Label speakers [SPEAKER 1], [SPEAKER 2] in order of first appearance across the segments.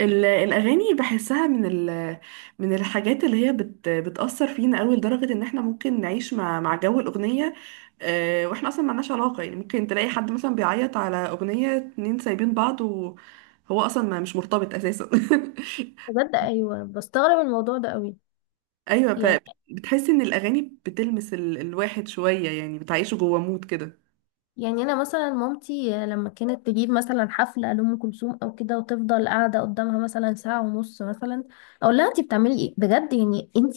[SPEAKER 1] الأغاني بحسها من من الحاجات اللي هي بتأثر فينا أوي لدرجة إن احنا ممكن نعيش مع مع جو الأغنية. آه، واحنا أصلا ملناش علاقة، يعني ممكن تلاقي حد مثلا بيعيط على أغنية اتنين سايبين بعض، وهو أصلا ما مش مرتبط أساسا.
[SPEAKER 2] بجد ايوه، بستغرب الموضوع ده قوي.
[SPEAKER 1] أيوة،
[SPEAKER 2] يعني
[SPEAKER 1] فبتحس إن الأغاني بتلمس الواحد شوية، يعني بتعيشه جوه مود كده.
[SPEAKER 2] يعني انا مثلا مامتي لما كانت تجيب مثلا حفله لام كلثوم او كده وتفضل قاعده قدامها مثلا ساعه ونص مثلا، اقول لها انت بتعملي ايه بجد؟ يعني انت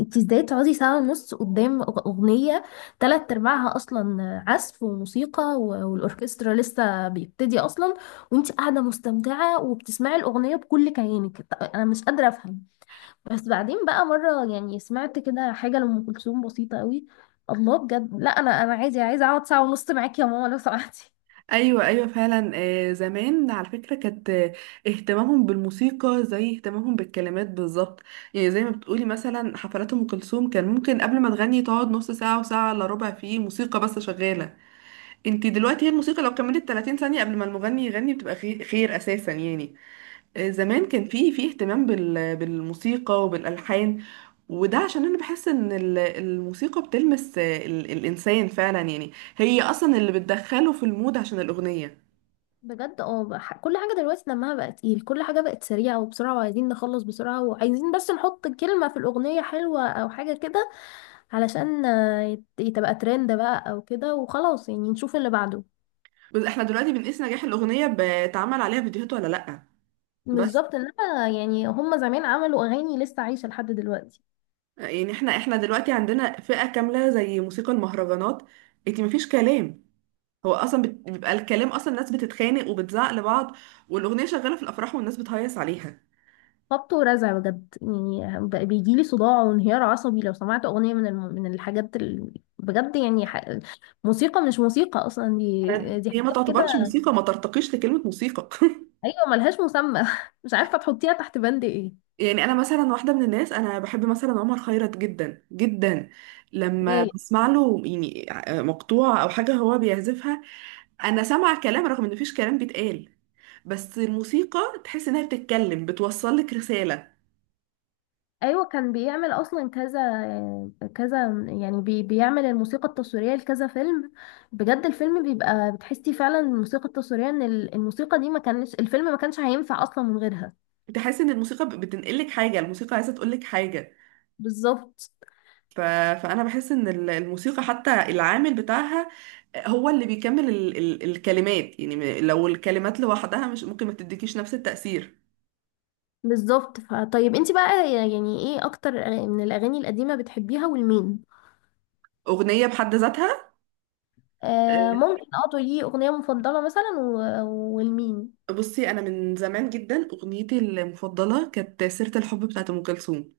[SPEAKER 2] انت ازاي تقعدي ساعه ونص قدام اغنيه تلات ارباعها اصلا عزف وموسيقى والاوركسترا لسه بيبتدي اصلا، وانت قاعده مستمتعه وبتسمعي الاغنيه بكل كيانك. انا مش قادره افهم. بس بعدين بقى مرة يعني سمعت كده حاجة لأم كلثوم بسيطة قوي، الله بجد. لا، أنا عايزة أقعد ساعة ونص معاكي يا ماما لو سمحتي.
[SPEAKER 1] ايوه ايوه فعلا. آه، زمان على فكره كانت، آه، اهتمامهم بالموسيقى زي اهتمامهم بالكلمات بالظبط. يعني زي ما بتقولي، مثلا حفلات ام كلثوم كان ممكن قبل ما تغني تقعد نص ساعه وساعه الا ربع فيه موسيقى بس شغاله. انت دلوقتي هي الموسيقى لو كملت 30 ثانيه قبل ما المغني يغني بتبقى خير، خير اساسا يعني. آه، زمان كان في اهتمام بالموسيقى وبالالحان. وده عشان انا بحس ان الموسيقى بتلمس، آه، الانسان فعلا، يعني هي اصلا اللي بتدخله في المود عشان الاغنيه.
[SPEAKER 2] بجد اه، كل حاجة دلوقتي دمها بقى تقيل، كل حاجة بقت سريعة وبسرعة وعايزين نخلص بسرعة وعايزين بس نحط كلمة في الأغنية حلوة أو حاجة كده، علشان تبقى ترند بقى أو كده وخلاص، يعني نشوف اللي بعده.
[SPEAKER 1] بس احنا دلوقتي بنقيس نجاح الأغنية بتعمل عليها فيديوهات ولا لأ. بس
[SPEAKER 2] بالظبط، إنما يعني هما زمان عملوا أغاني لسه عايشة لحد دلوقتي.
[SPEAKER 1] يعني احنا دلوقتي عندنا فئة كاملة زي موسيقى المهرجانات. انتي مفيش كلام. هو اصلا بيبقى الكلام اصلا الناس بتتخانق وبتزعق لبعض، والأغنية شغالة في الأفراح والناس بتهيص عليها.
[SPEAKER 2] خبط ورزع بجد، يعني بقى بيجيلي صداع وانهيار عصبي لو سمعت اغنيه من الم... من الحاجات ال... بجد يعني ح... موسيقى مش موسيقى اصلا، دي
[SPEAKER 1] هي ما
[SPEAKER 2] حاجات كده.
[SPEAKER 1] تعتبرش موسيقى، ما ترتقيش لكلمة موسيقى.
[SPEAKER 2] ايوه، ملهاش مسمى مش عارفه تحطيها تحت بند ايه.
[SPEAKER 1] يعني انا مثلا واحدة من الناس انا بحب مثلا عمر خيرت جدا جدا. لما
[SPEAKER 2] ايه.
[SPEAKER 1] بسمع له يعني مقطوعة او حاجة هو بيعزفها، انا سامعه كلام رغم ان مفيش كلام بيتقال، بس الموسيقى تحس انها بتتكلم بتوصل لك رساله.
[SPEAKER 2] ايوه، كان بيعمل اصلا كذا كذا، يعني بي... بيعمل الموسيقى التصويريه لكذا فيلم. بجد الفيلم بيبقى بتحسي فعلا الموسيقى التصويريه ان الموسيقى دي ما كانش الفيلم ما كانش هينفع اصلا من غيرها.
[SPEAKER 1] تحس ان الموسيقى بتنقل لك حاجه، الموسيقى عايزه تقول لك حاجه.
[SPEAKER 2] بالظبط.
[SPEAKER 1] ف... فانا بحس ان الموسيقى حتى العامل بتاعها هو اللي بيكمل الكلمات، يعني لو الكلمات لوحدها مش ممكن ما تديكيش نفس التاثير.
[SPEAKER 2] بالظبط، فطيب انت بقى يعني ايه اكتر من الاغاني القديمه بتحبيها والمين؟
[SPEAKER 1] اغنيه بحد ذاتها.
[SPEAKER 2] آه
[SPEAKER 1] أه،
[SPEAKER 2] ممكن اه تقولي اغنيه مفضله مثلا والمين؟
[SPEAKER 1] بصي، انا من زمان جدا اغنيتي المفضله كانت سيره الحب بتاعت ام كلثوم.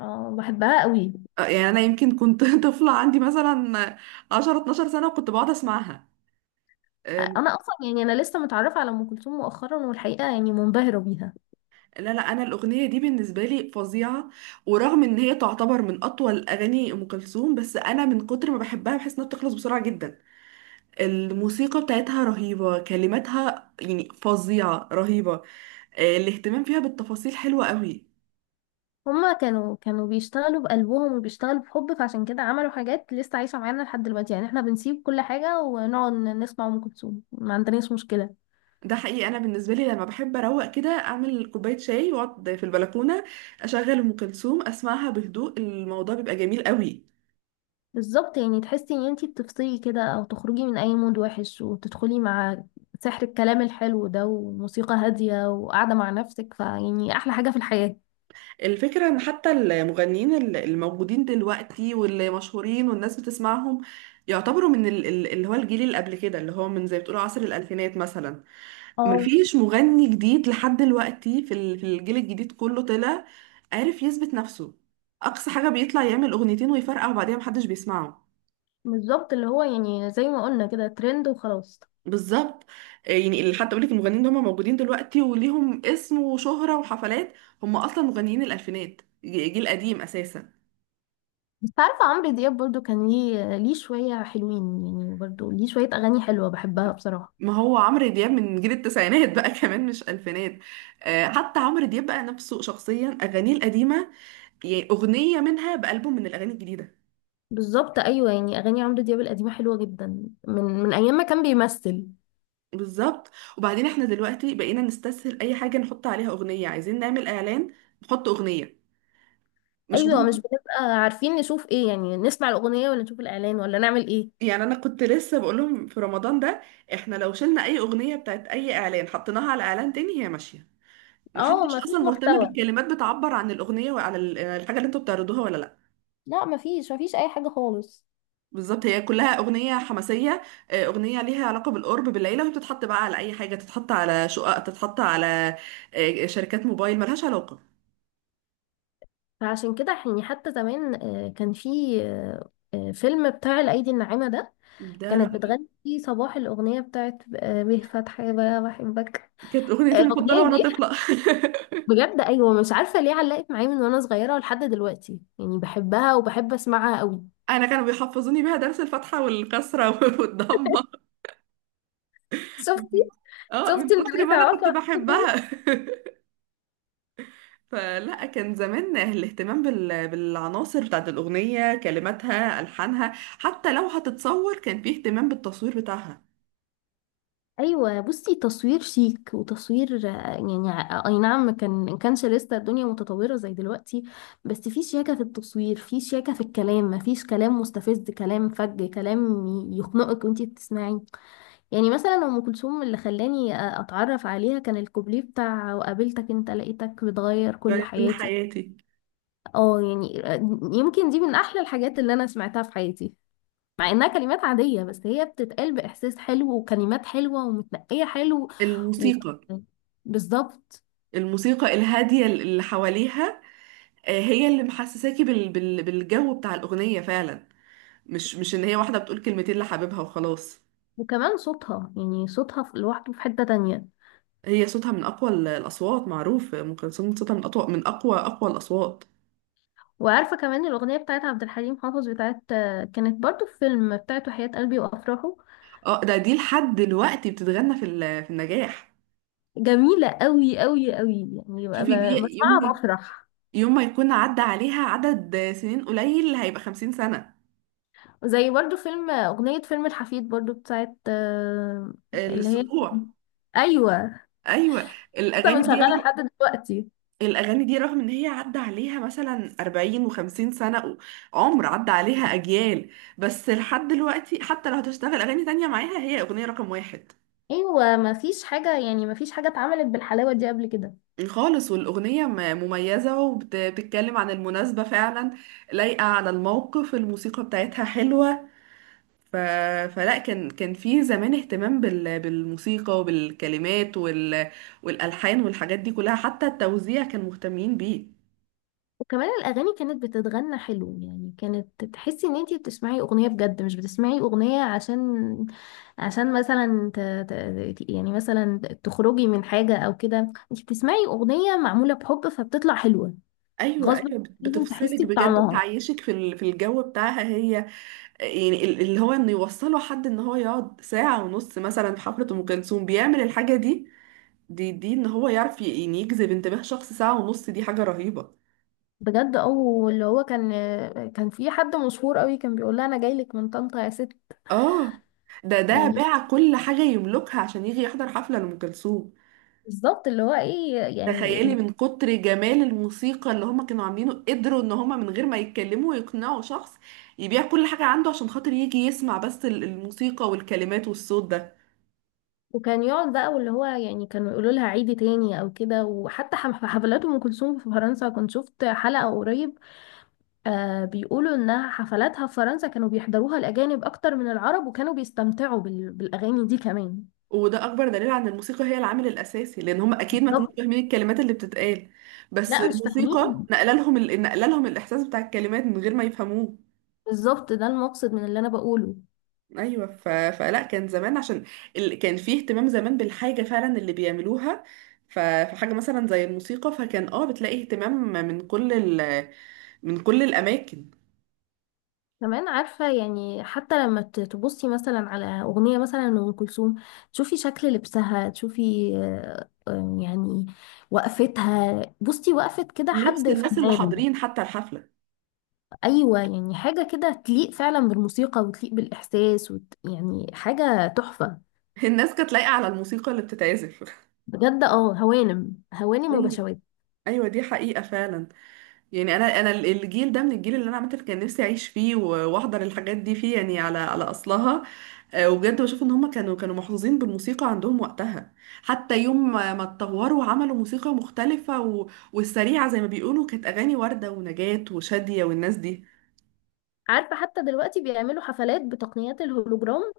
[SPEAKER 2] اه بحبها قوي.
[SPEAKER 1] آه، يعني انا يمكن كنت طفله، عندي مثلا 10 12 سنه وكنت بقعد اسمعها. أم،
[SPEAKER 2] انا اصلا يعني انا لسه متعرفه على ام كلثوم مؤخرا، والحقيقه يعني منبهره بيها.
[SPEAKER 1] لا لا، انا الاغنيه دي بالنسبه لي فظيعه. ورغم ان هي تعتبر من اطول اغاني ام كلثوم، بس انا من كتر ما بحبها بحس انها بتخلص بسرعه جدا. الموسيقى بتاعتها رهيبه، كلماتها يعني فظيعه رهيبه. آه، الاهتمام فيها بالتفاصيل حلوه قوي.
[SPEAKER 2] هما كانوا بيشتغلوا بقلبهم وبيشتغلوا بحب، فعشان كده عملوا حاجات لسه عايشه معانا لحد دلوقتي. يعني احنا بنسيب كل حاجه ونقعد نسمع ام كلثوم، ما عندناش مشكله.
[SPEAKER 1] ده حقيقي، انا بالنسبه لي لما بحب اروق كده اعمل كوبايه شاي واقعد في البلكونه، اشغل ام كلثوم اسمعها بهدوء، الموضوع بيبقى جميل قوي.
[SPEAKER 2] بالظبط، يعني تحسي ان انتي بتفصلي كده او تخرجي من اي مود وحش وتدخلي مع سحر الكلام الحلو ده وموسيقى هادية وقاعدة مع نفسك، فيعني احلى حاجة في الحياة.
[SPEAKER 1] الفكرة ان حتى المغنيين الموجودين دلوقتي واللي مشهورين والناس بتسمعهم يعتبروا من اللي هو الجيل اللي قبل كده، اللي هو من زي بتقولوا عصر الألفينات مثلا.
[SPEAKER 2] اه.
[SPEAKER 1] مفيش مغني جديد لحد دلوقتي في في الجيل الجديد كله طلع عارف يثبت نفسه. أقصى حاجة بيطلع يعمل أغنيتين ويفرقع وبعدين محدش بيسمعه.
[SPEAKER 2] بالظبط، اللي هو يعني زي ما قلنا كده ترند وخلاص.
[SPEAKER 1] بالظبط. آه، يعني اللي حتى أقولك، المغنيين اللي هم موجودين دلوقتي وليهم اسم وشهرة وحفلات، هم أصلا مغنيين الألفينات، جيل قديم أساسا.
[SPEAKER 2] بس عارفة عمرو دياب برضو كان ليه شوية حلوين، يعني برضو ليه شوية أغاني حلوة بحبها بصراحة.
[SPEAKER 1] ما هو عمرو دياب من جيل التسعينات بقى كمان، مش الفينات. آه، حتى عمرو دياب بقى نفسه شخصيا اغانيه القديمه، يعني اغنيه منها بألبوم من الاغاني الجديده.
[SPEAKER 2] بالظبط أيوة، يعني أغاني عمرو دياب القديمة حلوة جدا، من أيام ما كان بيمثل.
[SPEAKER 1] بالظبط. وبعدين احنا دلوقتي بقينا نستسهل اي حاجه، نحط عليها اغنيه. عايزين نعمل اعلان، نحط اغنيه، مش
[SPEAKER 2] أيوة، مش
[SPEAKER 1] مهم.
[SPEAKER 2] بنبقى عارفين نشوف إيه، يعني نسمع الأغنية ولا نشوف الإعلان ولا نعمل إيه.
[SPEAKER 1] يعني انا كنت لسه بقول لهم في رمضان ده، احنا لو شلنا اي اغنيه بتاعت اي اعلان حطيناها على اعلان تاني هي ماشيه،
[SPEAKER 2] اه
[SPEAKER 1] محدش
[SPEAKER 2] ما فيش
[SPEAKER 1] اصلا مهتم
[SPEAKER 2] محتوى،
[SPEAKER 1] بالكلمات بتعبر عن الاغنيه وعن الحاجه اللي انتوا بتعرضوها ولا لا.
[SPEAKER 2] لا ما فيش ما فيش اي حاجه خالص.
[SPEAKER 1] بالظبط، هي كلها أغنية حماسية. آه، أغنية ليها علاقة بالقرب بالليلة، وهي بتتحط بقى على أي حاجة، تتحط على شقق، تتحط على، آه، شركات موبايل، ملهاش علاقة.
[SPEAKER 2] فعشان كده يعني حتى زمان كان في فيلم بتاع الايدي الناعمه ده،
[SPEAKER 1] ده
[SPEAKER 2] كانت
[SPEAKER 1] رهيب.
[SPEAKER 2] بتغني فيه صباح الاغنيه بتاعت به فتحي بقى بحبك.
[SPEAKER 1] كانت أغنيتي المفضلة
[SPEAKER 2] الاغنيه
[SPEAKER 1] وأنا
[SPEAKER 2] دي
[SPEAKER 1] طفلة.
[SPEAKER 2] بجد ايوه، مش عارفه ليه علقت معايا من وانا صغيره لحد دلوقتي، يعني بحبها وبحب اسمعها قوي.
[SPEAKER 1] أنا كانوا بيحفظوني بيها درس الفتحة والكسرة والضمة،
[SPEAKER 2] شفتي.
[SPEAKER 1] اه
[SPEAKER 2] شفتي
[SPEAKER 1] من كتر ما
[SPEAKER 2] المنافع
[SPEAKER 1] أنا كنت
[SPEAKER 2] واقع.
[SPEAKER 1] بحبها. فلا، كان زمان الاهتمام بالعناصر بتاعت الأغنية، كلماتها ألحانها، حتى لو هتتصور كان فيه اهتمام بالتصوير بتاعها.
[SPEAKER 2] ايوه بصي، تصوير شيك وتصوير يعني اي نعم، كان ما كانش لسه الدنيا متطوره زي دلوقتي، بس في شياكه في التصوير، في شياكه في الكلام، ما فيش كلام مستفز، كلام فج، كلام يخنقك وانتي بتسمعي. يعني مثلا ام كلثوم اللي خلاني اتعرف عليها كان الكوبليه بتاع وقابلتك، انت لقيتك بتغير كل
[SPEAKER 1] يعني كل
[SPEAKER 2] حياتي.
[SPEAKER 1] حياتي.
[SPEAKER 2] اه يعني آه، يمكن دي من احلى الحاجات اللي انا سمعتها في حياتي، مع انها كلمات عادية، بس هي بتتقال بإحساس حلو وكلمات حلوة ومتنقية حلو. و...
[SPEAKER 1] الموسيقى،
[SPEAKER 2] بالظبط.
[SPEAKER 1] الموسيقى الهادية اللي حواليها، آه، هي اللي محسساكي بالجو بتاع الأغنية فعلا، مش إن هي واحدة بتقول كلمتين لحبيبها وخلاص.
[SPEAKER 2] وكمان صوتها، يعني صوتها لوحده في حتة تانية.
[SPEAKER 1] هي صوتها من أقوى الأصوات، معروف أم كلثوم صوتها من أقوى، أقوى الأصوات.
[SPEAKER 2] وعارفة كمان الأغنية بتاعت عبد الحليم حافظ بتاعت آه، كانت برضو في فيلم بتاعت وحياة قلبي وأفراحه.
[SPEAKER 1] اه، ده دي لحد دلوقتي بتتغنى في في النجاح.
[SPEAKER 2] جميلة قوي قوي قوي، يعني
[SPEAKER 1] شوفي دي. يوم ما-
[SPEAKER 2] بسمعها بفرح.
[SPEAKER 1] يوم ما يكون عدى عليها عدد سنين قليل هيبقى 50 سنة.
[SPEAKER 2] زي برضو فيلم أغنية فيلم الحفيد برضو بتاعت آه، اللي هي
[SPEAKER 1] السبوع.
[SPEAKER 2] أيوة،
[SPEAKER 1] أيوة.
[SPEAKER 2] لسه
[SPEAKER 1] الأغاني دي،
[SPEAKER 2] بنشغلها لحد دلوقتي.
[SPEAKER 1] الأغاني دي رغم إن هي عدى عليها مثلا 40 و50 سنة، عمر عدى عليها أجيال، بس لحد دلوقتي حتى لو هتشتغل أغاني تانية معاها هي أغنية رقم واحد
[SPEAKER 2] ايوه ما فيش حاجه، يعني ما فيش حاجه اتعملت بالحلاوه دي قبل كده.
[SPEAKER 1] خالص. والأغنية مميزة وبتتكلم عن المناسبة فعلا، لايقة على الموقف، الموسيقى بتاعتها حلوة. ف... فلا كان، كان في زمان اهتمام بالموسيقى وبالكلمات والألحان والحاجات دي كلها، حتى التوزيع كان مهتمين بيه.
[SPEAKER 2] وكمان الاغاني كانت بتتغنى حلو، يعني كانت تحسي ان انتي بتسمعي اغنيه بجد، مش بتسمعي اغنيه عشان مثلا ت... ت... يعني مثلا تخرجي من حاجه او كده. انتي بتسمعي اغنيه معموله بحب فبتطلع حلوه،
[SPEAKER 1] ايوه
[SPEAKER 2] غصب
[SPEAKER 1] ايوه،
[SPEAKER 2] عنك لازم
[SPEAKER 1] بتفصلك
[SPEAKER 2] تحسي
[SPEAKER 1] بجد،
[SPEAKER 2] بطعمها.
[SPEAKER 1] بتعيشك في في الجو بتاعها هي. يعني اللي هو انه يوصله حد ان هو يقعد ساعه ونص مثلا في حفله ام كلثوم بيعمل الحاجه دي، دي ان هو يعرف يعني يجذب انتباه شخص ساعه ونص، دي حاجه رهيبه.
[SPEAKER 2] بجد، او اللي هو كان في حد مشهور قوي كان بيقول لها انا جاي لك من طنطا يا ست.
[SPEAKER 1] اه، ده
[SPEAKER 2] يعني
[SPEAKER 1] باع كل حاجه يملكها عشان يجي يحضر حفله لام كلثوم.
[SPEAKER 2] بالظبط، اللي هو ايه يعني.
[SPEAKER 1] تخيلي من كتر جمال الموسيقى اللي هما كانوا عاملينه قدروا ان هما من غير ما يتكلموا يقنعوا شخص يبيع كل حاجه عنده عشان خاطر يجي يسمع بس الموسيقى والكلمات والصوت ده.
[SPEAKER 2] وكان يقعد بقى واللي هو يعني كانوا يقولوا لها عيدي تاني او كده. وحتى في حفلات ام كلثوم في فرنسا كنت شفت حلقة قريب، آه بيقولوا انها حفلاتها في فرنسا كانوا بيحضروها الاجانب اكتر من العرب، وكانوا بيستمتعوا بال... بالاغاني دي كمان.
[SPEAKER 1] وده اكبر دليل عن الموسيقى هي العامل الاساسي، لان هم اكيد ما كانوش
[SPEAKER 2] بالظبط.
[SPEAKER 1] فاهمين الكلمات اللي بتتقال، بس
[SPEAKER 2] لا مش
[SPEAKER 1] الموسيقى
[SPEAKER 2] فاهمين.
[SPEAKER 1] نقل لهم نقل لهم الاحساس بتاع الكلمات من غير ما يفهموه.
[SPEAKER 2] بالظبط، ده المقصد من اللي انا بقوله.
[SPEAKER 1] ايوه. فلا كان زمان عشان كان فيه اهتمام زمان بالحاجه فعلا اللي بيعملوها. فحاجه مثلا زي الموسيقى فكان اه بتلاقي اهتمام من كل ال... من كل الاماكن.
[SPEAKER 2] كمان عارفة، يعني حتى لما تبصي مثلا على أغنية مثلا لأم كلثوم تشوفي شكل لبسها، تشوفي يعني وقفتها، بصي وقفة كده
[SPEAKER 1] لبس
[SPEAKER 2] حد
[SPEAKER 1] الناس اللي
[SPEAKER 2] فنان.
[SPEAKER 1] حاضرين حتى الحفله،
[SPEAKER 2] أيوة يعني حاجة كده تليق فعلا بالموسيقى وتليق بالإحساس وت... يعني حاجة تحفة.
[SPEAKER 1] الناس كانت لايقه على الموسيقى اللي بتتعزف.
[SPEAKER 2] بجد اه، هوانم هوانم
[SPEAKER 1] ايوه،
[SPEAKER 2] وبشوات.
[SPEAKER 1] ايوه دي حقيقه فعلا. يعني انا الجيل ده، من الجيل اللي انا عامه كان نفسي اعيش فيه واحضر الحاجات دي فيه، يعني على على اصلها. آه، وبجد بشوف ان هم كانوا محظوظين بالموسيقى عندهم وقتها. حتى يوم ما اتطوروا وعملوا موسيقى مختلفه والسريعه زي ما بيقولوا، كانت اغاني ورده ونجاة وشاديه والناس دي.
[SPEAKER 2] عارفة حتى دلوقتي بيعملوا حفلات بتقنيات الهولوجرام،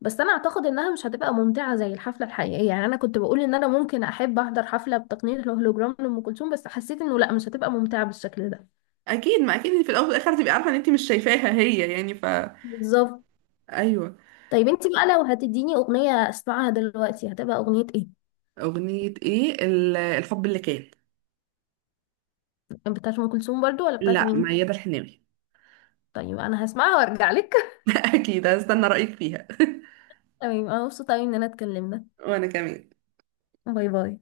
[SPEAKER 2] بس انا اعتقد انها مش هتبقى ممتعة زي الحفلة الحقيقية. يعني انا كنت بقول ان انا ممكن احب احضر حفلة بتقنية الهولوجرام لأم كلثوم، بس حسيت انه لا مش هتبقى ممتعة بالشكل ده.
[SPEAKER 1] اكيد، ما اكيد إن في الاول والاخر تبقي عارفه ان انت مش شايفاها هي يعني.
[SPEAKER 2] بالظبط.
[SPEAKER 1] ايوه.
[SPEAKER 2] طيب انتي بقى لو هتديني اغنية اسمعها دلوقتي هتبقى اغنية ايه؟
[SPEAKER 1] اغنيه ايه؟ الحب اللي كان.
[SPEAKER 2] بتاعت ام كلثوم برضو ولا بتاعت
[SPEAKER 1] لا،
[SPEAKER 2] مين؟
[SPEAKER 1] ميادة الحناوي.
[SPEAKER 2] طيب انا هسمعها وارجع لك.
[SPEAKER 1] اكيد هستنى رايك فيها.
[SPEAKER 2] تمام، انا مبسوطة أوي ان انا اتكلمنا.
[SPEAKER 1] وانا كمان.
[SPEAKER 2] باي باي.